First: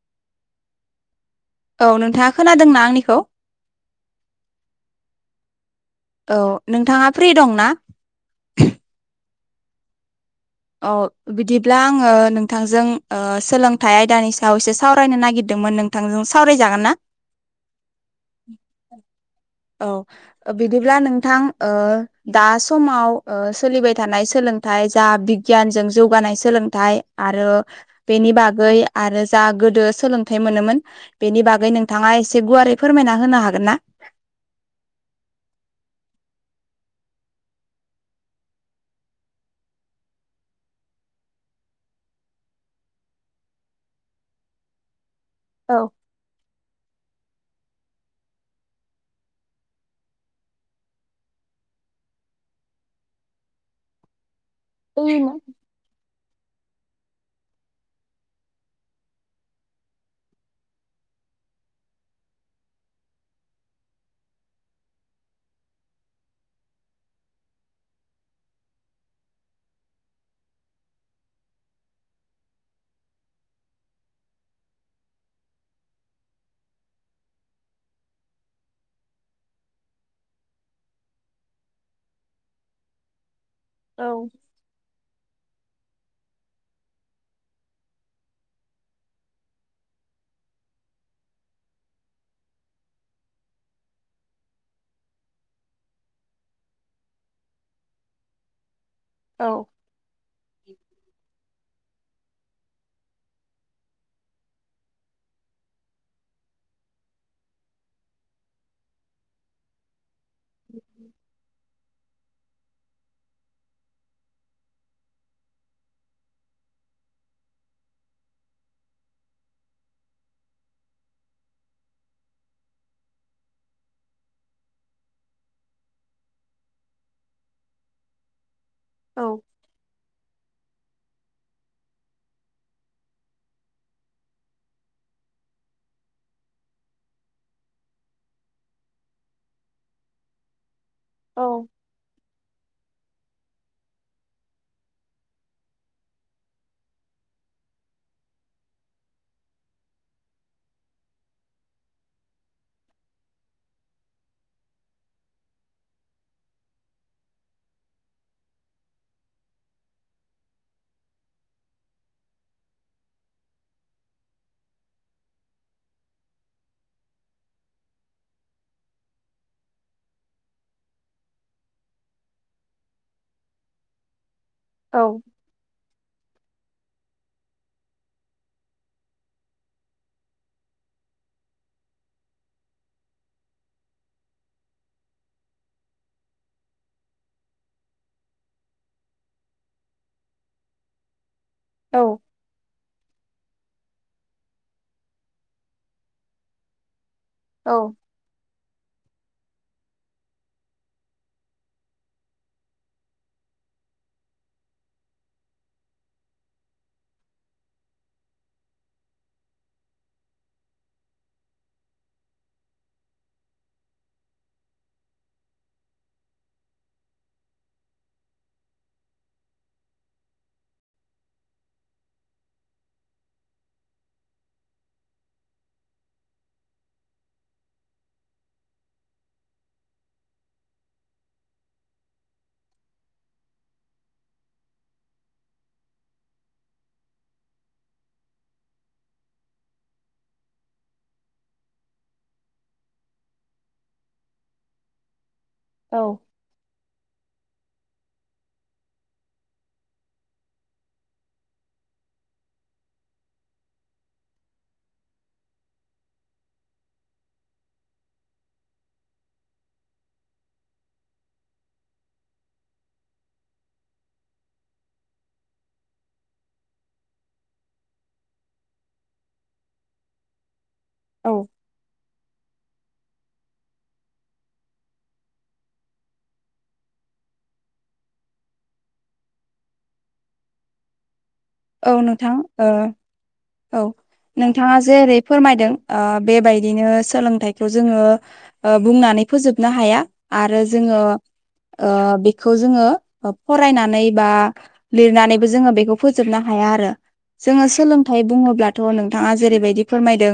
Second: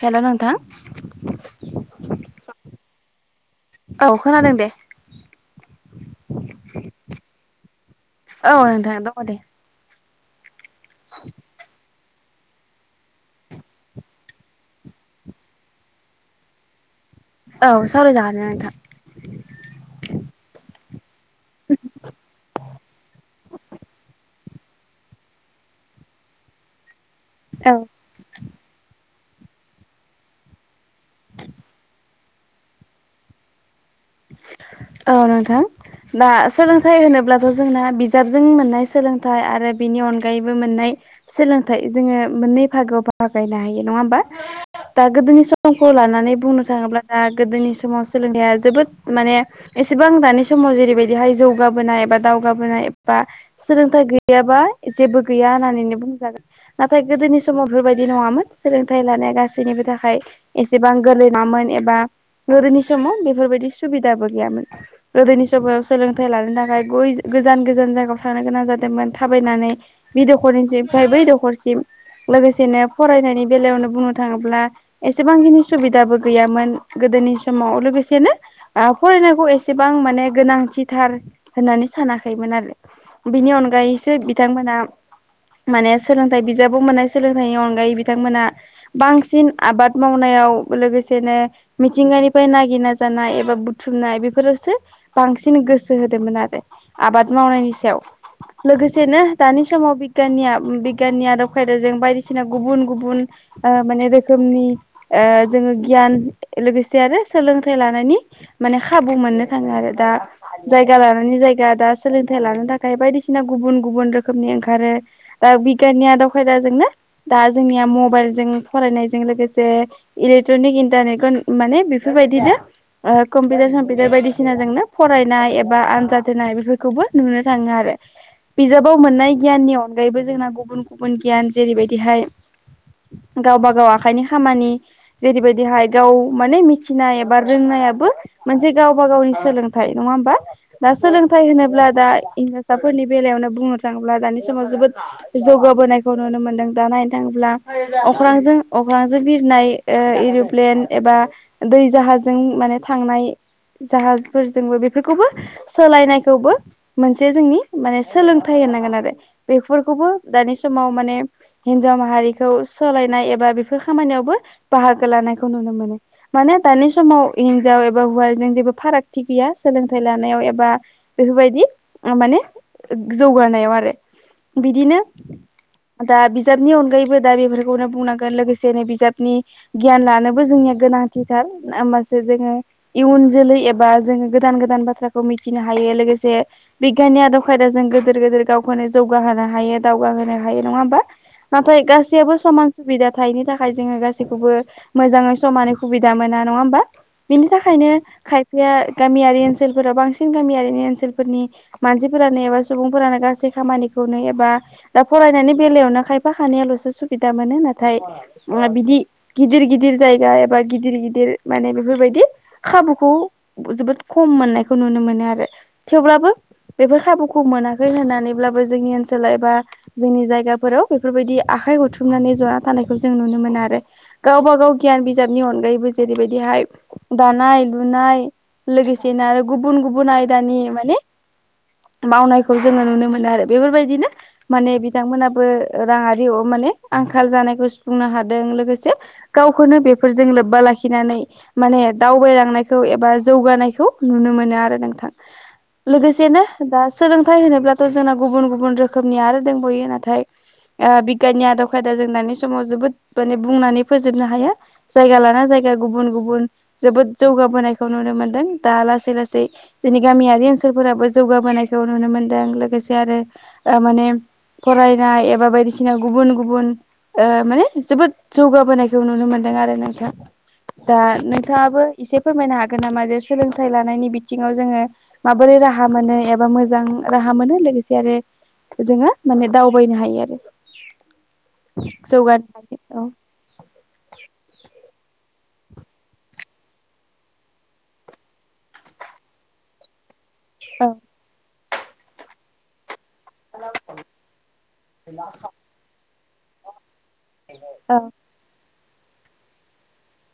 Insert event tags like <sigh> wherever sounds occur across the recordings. Hello नोंथां औ नोंथाङा खोनादोंना आंनिखौ? औ खोनादों दे औ नोंथाङा फ्रि दं ना? दं दे। औ बिदिब्ला आं आङो नोंथांजों ओ सोलोंथाइ आयदानि सायाव एसे सावरायनो नागिरदोंमोन नोंथांजों सावरायजागोन ना? औ सावरायजागोन औ नोंथां। बिदिब्ला नोंथां ओ दा ओ समाव सोलिबाय थानाय सोलोंथाइ जा बि गियानजों जौगानाय सोलोंथाइ आरो औ बेनि बागै आरो जा गोदो सोलोंथाइ मोनोमोन बेनि बागै नोंथाङा एसे गुवारै फोरमायना होनो हागोन ना। <inaudible> औ नोंथां। दा सोलोंथाइ होनोब्लाथ' जोंना बिजाबजों मोननाय सोलोंथाइ आरो बेनि अनगायैबो मोननाय सोलोंथाइ जोङो मोननै फागोआव बाहागायनो हायो नङा होमबा। दा गोदोनि औ समखौ लानानै बुंनो थाङोब्ला दा गोदोनि समाव सोलोंथाइा जोबोद माने एसेबां दानि समाव जेरैबायदिहाय जौगाबोनाय एबा दावगाबोनाय एबा सोलोंथाइ गै गैयाबा औ जेबो गैया होननानैनो बुंजागोन‌। नाथाय गोदोनि समाव बेफोरबायदि नङामोन सोलोंथाइ लानाया गासैनिबो थाखाय एसेबां गोरलै नङा मोन एबा गोदोनि समाव बेफोरबायदि सुबिदाबो गैयामोन गोदोनि समायाव सोलोंथाइ लानो थाखाय गै गोजान गोजान जायगायाव थांनो गोनां जादों। दोंमोन थाबायनानै बे दखरनिम ओमफ्राय बै दखरसिम। लोगोसेनो फरायनायनि बेलायावनो बुंनो थाङोब्ला एसेबांखिनि सुबिदाबो गैयामोन गो दोनिसमाव लोगोसेनो ओ फरायनायखौ एसेबां माने गोनांथिथार होननानै सानाखैमोन आरो बिनि औ अनगायैसो बिथांमोना माने सोलोंथाइ बिजाबबो मोननाय सोलोंथाइनि अनगायै बिथांमोना बांसिन आबाद मावनाय आव लोगोसेनो मिथिंगानिफ्राय नागिरना जानाय एबा बुथुमनाय बेफोरावसो बांसिन गोसो होदोंमोन आरो आबाद मावनायनि सायाव लोगोसेनो दानि औ समाव बिगियान बिगियाननि आदब खाय बायदिसिनख गुबुन गुबुन रोखोमनि ओ जोङो ओ गियान लोगोसे आरो सोलोंथाइ लानायनि माने खाबु मोननो थाङो आरो दा जायगा लानानै जायगा दा सोलोंथायाइ लानो थाखाय बायदिसिना गुब गुबुन गुबुन रोखोमनि ओंखारो दा बिगियाननि आदब खायदाजोंनो दा जोंनिया मबाइल जों फरायनायजों लोगोसे इलेकट्रनिक इन्टारनेट माने बेफोरबायदिनो कम्पिटार समम्पिटार बायदिसिनाजोंनो फरायनाय एबा आनजाद होनाय बेफोरखौबो नुनो थाङो आरो बिजाबाव मोननाय गियाननि अनगायैबो जोंना गुबुन गुबुन गियान जेरैबायदिहाय गावबा गाव आखाइनि खामानि जेरैबायदिहाय गाव माने मिथिनाय एबा रोंनायाबो मोनसे गावबा गावनि सोलोंथाइ नङा ओमबा दा सोलोंथाइ औ होनोब्ला दा इं फिसाफोरनि बेलायावनो बुंनो थाङोब्ला दानि समाव जोबोद जौगाबोनायखौ नुनो मोन्दों दा नायनो थाङोब्ला अख्रांजों अख्रांजों बिरनाय एर'प्लेन एबा दै जाहाजों माने थांनाय। जाहाजफोरजोंबो बेफोरखौबो सोलायनायखौबो मोनसे जोंनि माने सोलोंथाइ आरो बेफोरखौबो दानि समाव माने हिनजाव माहारिखौ सोलायनाय एबा खामानियावबो बाहागो लानायखौ नुनो मोन मान दानि समाव हिनजाव एबा हौवाजों जेबो फारागथि गैया सोलोंथाइ लानायाव एबा बेफोरबायदि माने जौगानायाव आरो बिदिनो। दा बिजाबनि अनगायैबो दा बेफोरखौनो बुंनांगोन लोगोसेनो बिजाबनि गियान लानोबो जोंनिया गोद गोनांथिथार होमबासो जोङो इयुन जोलै एबा जोङो गोदान गोदान बाथ्राखौ मिथिनो हायो लोगोसे बिगियाननि आदब खायदा जों गेदोर गिदोर गावखौनो जौगाहोनो हायो दावगाहोनो हायो नङा ओमबा? नाथाय औ गासैयाबो सामान सुबिदा थायोनि थाख खाय जोङो गासैखौबो मोजाङै समानो खुबिदा मोना नङा ओमबा? बिनि औ थाखायनो खायफाया गामियारि ओनसोलफोराव बांसिन गामियारिनि ओनसोलफोरनि मानसिफोरानो एबा सुबुंफोरानो गासै खामानि एबा फनायनि बेलायावनो खायफा ख' सुबिदा मोना बि गिदिर गिदिर जायगा एबा गिदिर गिदिर माने बेफोरबायदि बि खाबुखौ जोबोद खम मोननायखौ नुनो मोनो आरो थेवब्लाबो बेफोर खाबुखौ मोनाखै होननानैब्लाबो जोंनि ओनसोलाव एबा जोंनि जायगाफोराव बेफोरबायदि आख आखाइ हरथ्रुमनानै जना थानायखौ जों नुनो मोनो आरो गावबा गाव गियान बिजाबनि अनगायैबो जेरैबायदिहाय दानाय लुनाय लोगोसेनो आरो गुबुन गुबुन आयदानि माने मावनायखौ जोङो नुनो मोनो आरो बेफोरबायदिनो माने बिथांमोनाबो राङारि ह मा आंखाल जानायखौ सुफुंनो हादों लोगोसे गावखौनो बेफोरजों लोब्बा लाखिनानै माने दावबायलांनायखौ एबा जौगानायखौ नुनो मोनो आरो नोंथां। औ लोगोसे ना दा सोलों थाय होनोब्लाथ' जोंना गुबुन गुबुन रोखोमनि आरो दोंबयो नाथाय बिगियाननि आदब खायदा जों दानि समाव जोबोद माने बुंनानै फोजोबनो हाया जायगा लाना जायगा गुबुन गुबुन जोबोद जौगाबोनायखौ नुनो मोनदों दा लासै लासै जोंनि गामियारि ओनसोलफोराबो जौगाबोनायखौ नुनो मोनदों लोगोसे आरो माने फरायनाय एबा बायदिसिना गुबुन गुबुन माने जोबोद जौगाबोनायखौ नुनो मोनदों आरो नोंथाङ दा नों औ आबो इसे फोरमायनो हागोन नामा जे सोलोंथाइ लानायनि बिथिङाव जोङो माबोरै राहा मोन एबा मोज मोजां राहा मोनो लोगोसे आरो जोङो माने दावबायनो हायो आरो औ नोंथां जौगानो ओ हायो औ नोंथाङा जेरै फोरमायदों बेबायदिनो सोलोंथाइखौ जोङो बुंनानै फोजोबनो हाया आरो औ जोङो बेखौ जोङो फरायनानै बा लिरनानैबो जोङो बेखौ फोजोबनो हाया आरो जोङो औ सोलोंथाइ बुङोब्ला थ नोंथाङा जेरैबायदि फोरमायदों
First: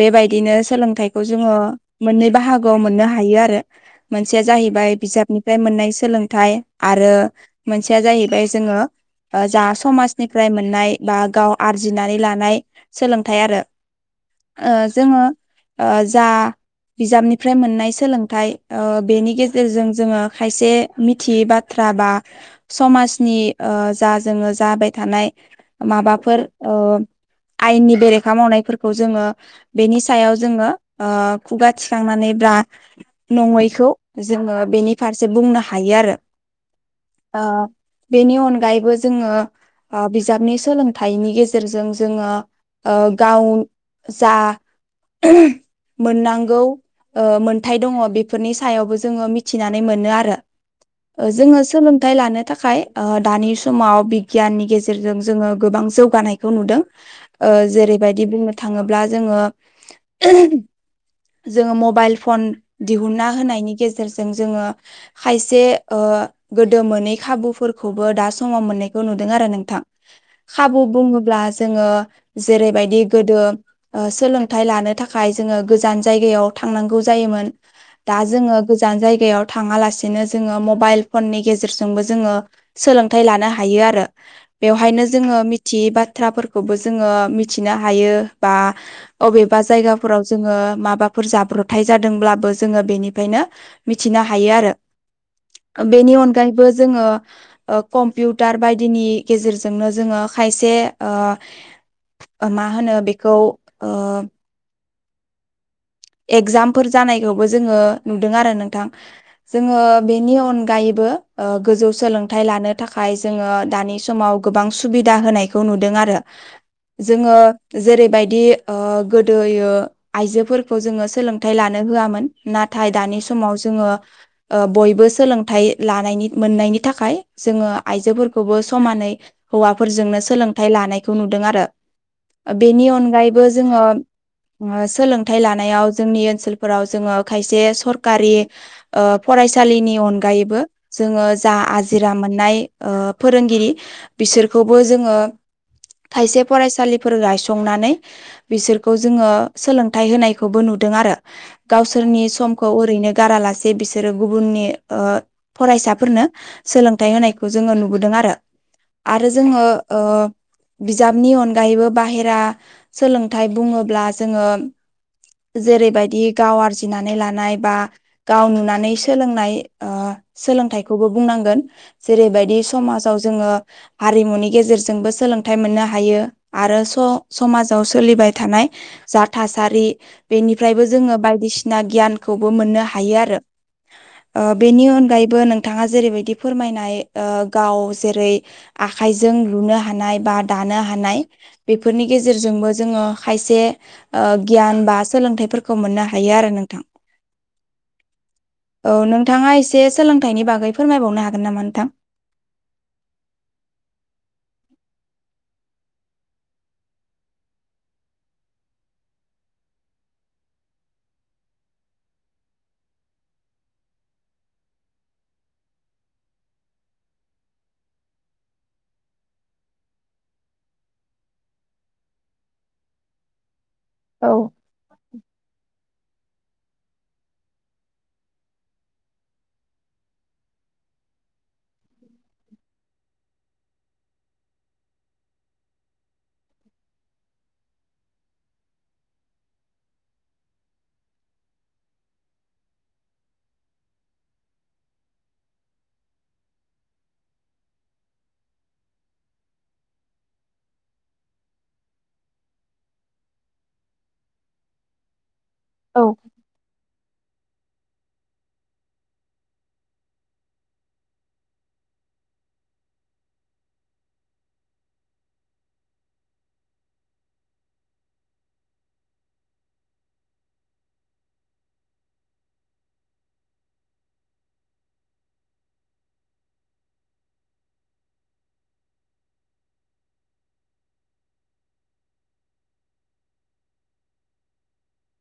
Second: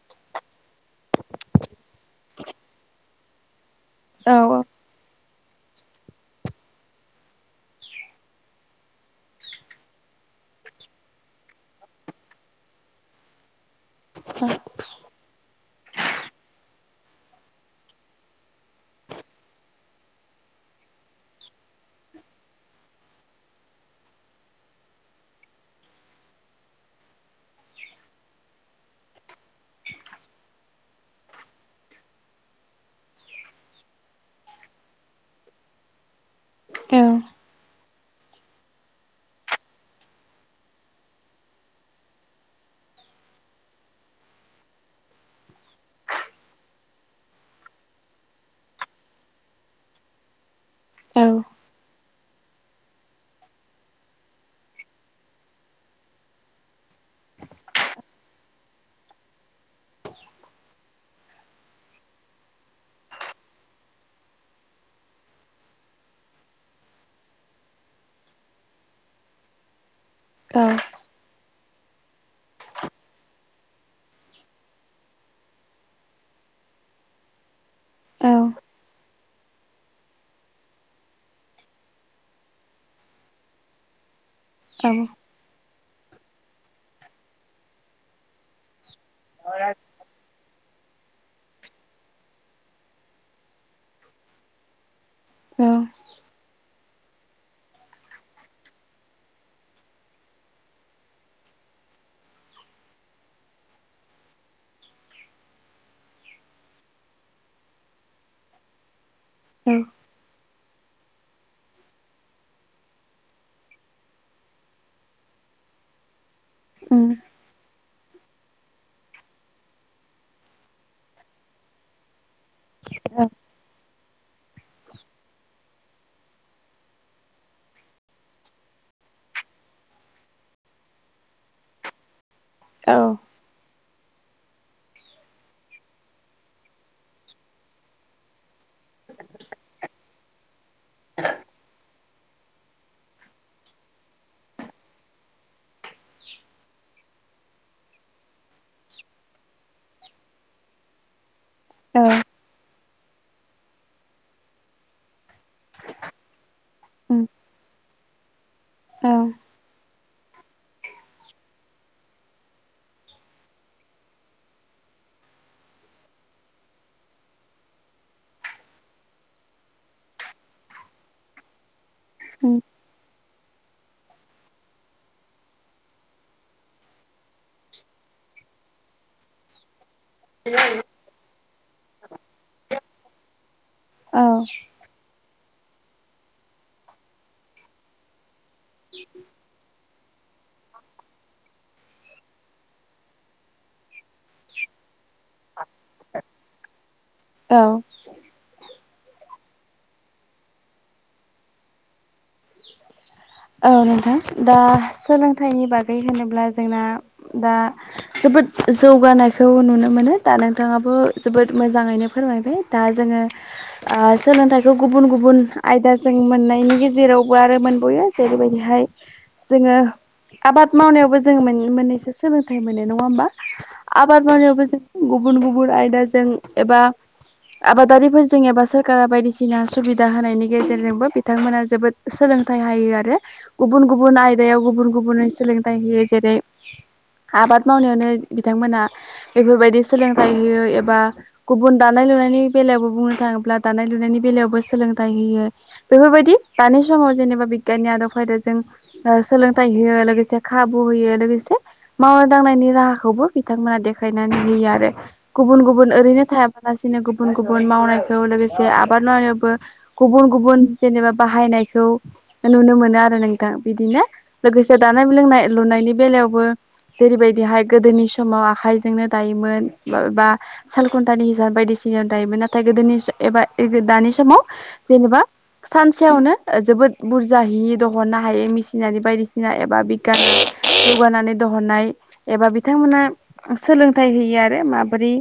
बेबायदिनो सोलोंथाइखौ जोङो मोननै बाहागोआव मोननो हायो आरो औ मोनसेया जाहैबाय बिजाबनि फ्राय मोननाय सोलोंथाइ आरो मोनसेया जाहैबाय जोङो जा समाज निफ्राय मोननाय बा गाव आरजिनानै लानाय सोलोंथाइ आरो जोङो जा बिजाबनिफ्राय मोननाय सोलोंथाइ बेनि गेजेरजों जोङो खायसे मिथियै बाथ्रा। बा समनि जा जोङो जााय। थानाय माबाफोर आयेननि बेरेखा मावनायफोरखौ जोङो बेनि सायाव जोङो खुगा थिखांनानै। दा नङैखौ जोङो बेनि फारसे बुंनो हायो आरो। औ बेनि अनगायैबो जोङो। बिजाबनि सोलोंथाइनि गेजेरजों जोङो गाव। जा मोननांगौ मोनथाय दङ बेफोरनि सायावबो जोङो मिथिनानै मोनो आरो। औ जोङो सोलोंथाइ लानो थाखाय दानि समाव बिगियाननि गेजेराव। गेजेरजों जोङो गोबां जौगानायखौ नुदों जेरैबायदि बुंनो थाङोब्ला जोङो। <unintelligible> जोङो मबाइल फन दिहुनना होनायनि गेजेरजों जोङो खायसे गोदो मोनै खाबुफोरखौबो दा समाव मोननायखौ नुदों आरो नों। औ खाबु बुंङोब्ला। जोङो जेरैबायदि गोदो ओ सोलोंथाइ लानो थाखाय जोङो गोजान जायगायाव थ थांनांगौ जायोमोन दा जोङो गोजान जायगायाव थाङालासिनो जोङो मबाइल फननि गेजेरजोंबो जोङो सोलोंथाइ लानो हायो आरो। औ बेवहायनो जोङो मिथियै बाथ्राफोरखौबो जोङो मिथिनो हायो बा अबेबा जायगाफोराव जोङो माब हाफोर ज्राब्रबथाय जादोंब्लाबो जोङो बेनिफायनो मिथिनो हायो आरो। बेनि अनगायैबो जोङो ओ कम्पिउटार बायदिनि गेजेरजोंनो जोङो खायसे ओ मा होनो बेखौ ओ एगजामफोर जानायखौबो जोङो नुदों आरो नोंथां जोङो बेनि अनग गायैबो ओ गोजौ सोलोंथायाइ लानो थाखाय जोङो दानि समाव गोबां सुबिदा होनायखौ नुदों आरो। जोङो जेरैबायदि ओ गोदोयो आइजोफोर खौ जोङो सोलोंथायाइ लानो होआमोन नाथाय दानि समाव जोङो बयबो सोलोंथाइ लानायनि मोननायनि थाखाय जोङो आइजोफोरखौबो समानै हौवाफोरजोंनो सोलोंथाइ लानायखौ नुदों आरो। बेनि अनगायैबो जोङो सोलों थाय लानायाव जोंनि ओनसोलफोराव जोङो खायसे सरकारि ओ फरायसालिनि अनग गायैबो जोङो जा आजिरा मोननाय ओ फोरोंगिरि बिसोरखौबो जोङो खायसे फरायसालिफोर गायसंनानै बिसोरखौ जोङो सोलों थाय होनायखौबो नुदों आरो गावसोरनि समखौ ओरैनो गारालासे बिसोरो ओ गुबुननि फरायसाफोरनो सोलोंथाइ होनायखौ जोङो नुबोदों आरो आरो जोङो ओ बिजाबनि अनगायैबो बाहेरा सोलोंथाइ बुङोब्ला जोङो <unintelligible> जेरैबायदि गाव आरजिनानै लानाय बा गाव नुनानै सोलोंनाय ओ सोलोंथाइखौबो बुंनांगोन जेरैबायदि समाजाव जोङो हारिमुनि गेजेरजोंबो सोलोंथाइ मोननो हायो आरो समाजाव सोलिबाय थानाय जा थासा सारि बेनिफ्रायबो जोङो बायदिसिना गियानखौबो मोननो हायो आरो। औ ओ बेनि अनगायैबो नोंथाङा जेरैबायदि फोरमायनाय ओ गाव जेरै आखाइजों लुनो हा हानाय बा दानो हानाय बेफोरनि गेजेरजोंबो जोङो खायसे ओ गियान बा सोलोंथाइफोरखौ मोननो हायो आरो नोंथां। औ। औ नोंथाङा एसे सोलोंथाइनि बागै फोरमायबावनो हागोन नामा नोंथां। औ नोंथां दा सोलोंथाइनि बागै होनोब्ला जोंना दा जोबोद बोद जौगानायखौ नुनो मोनो दा नोंथाङाबो जोबोद मोजाङैनो फोरमायबाय दा जोङो ओ सोलोंथाइखौ गुबुन गुबुन आयदाजों मोननायनि गेजेरावबो आरो मोनबयो जेरैबायदिहाय जोङो आबाद मावनायावबो जोङो मोननैसो सोलोंथाइ मोनो नङा होमबा आबाद औ मावनायावबो जों गुबुन गुबुन आयदाजों एबा आबादारिफोरजों एबा सोरकारा बायदिसिना सुबिदा होनायनि गेजेरजोंबो बिथांमोना जोबोद सोलों थाइ हायो आरो गुबुन गुबुन आयदायाव गुबुन गुबुनै सोलोंथाइ होयो जेरै आबाद मावनायावनो बिथांमोनहा बेफोरबायदि सोलोंथाइ होयो एबा गुबुन दा नाय लुनायनि बेलावबो बुंनो थाङोब्ला दानाय लुनायनि बेलावबो सोलोंथाय होयो बेफोरबायदि दानि समाव जेनबा बि गियाननि आदब खायदाजों ओ सोलोंथाइ होयो लोगोसे खाबु होयो लोगोसे मावनाय दांनायनि राहाखौबो बिथांमोना देखायनानै होयो आरो। गुबुन गुबुन औ ओरैनो थायाबालासिनो गुबुन गुबुन मावनायखौ लोगोसे आ बादावबो गुबुन गुबुन जेनेबा बाहायनायखौ नुनो मोनो आरो नोंथां बिदिनो लोगोसे दानाय लोंनाय लुनायनि बेलायावबो जेरैबायदिहाय गोदोनि समाव आखायजोंनो दायोमोन बा सालकन्टानि हिसाब बायदिसिना याव दायोमोन नाथाय गोदोनि एबा दानि समाव जेनेबा सानसेयावनो जोबोद बुरजााहि दहननो हायो मेसिनारि बायदिसिना एबा बिथां जौगानानै दहननाय एबा बिथांमोना सोलोंथाइ होयो आरो माबोरै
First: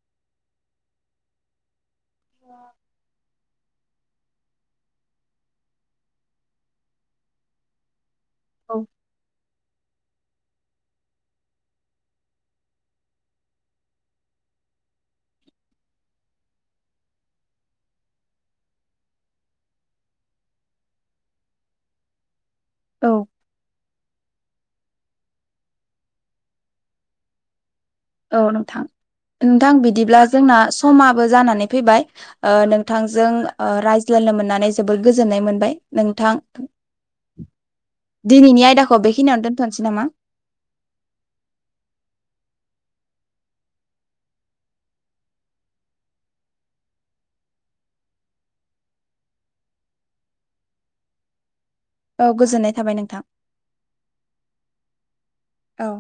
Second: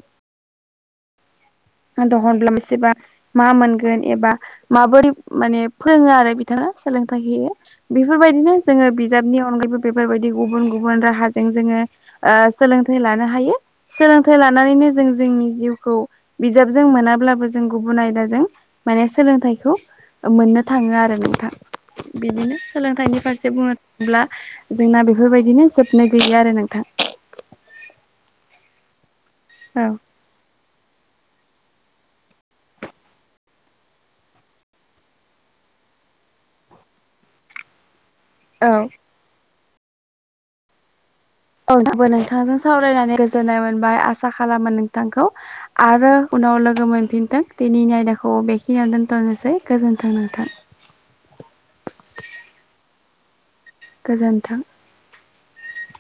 आ दहन्ला सेबा मा मोनगोन एबा माबोरै माने फोरोङो आरो बिथाङा सोलोंथाइ होयो बेफोरबायदिनो जोङो औ बिजाबनि अनगायैबो बेफोरबायदि गुबुन गुबुन राहाजों जोङो ओ सोलोंथाइ लानो हायो सोलोंथाइ लानानैनो जों जोंनि जिउखौ बिजाबजों मोनाब्लाबो जों गुबुन आयदाजों माने सोलोंथाइखौ मोननो थाङो आरो नोंथां बिदिनो सोलोंथाइनि फारसे बुङोब्ला जोंना बेफोरबायदिनो जोबनो गैया आरो नोंथां । औ नोंथां नोंथां बिदिब्ला जोंना समाबो जानानै फैबाय ओ नोंथांजों रायज्लायनो मोननानै जोबोर गोजोननाय मोनबाय नोंथां । दिनैनि औ आयदाखौ बेखिनियावनो दोन्थ'नोसै नामा? औआंबो नोंथांजों सावरायनानै गोजोननाय मोनबाय आसा खालामो नोंथांखौ आरो उनाव लोगो मोनफिनथों दिनैनि आयदाखौ बेखिनिययाव दोनथ'नोसै गोजोनथों नोंथां । औ गोजोननाय थाबाय नोंथां गोजोन्थों । औ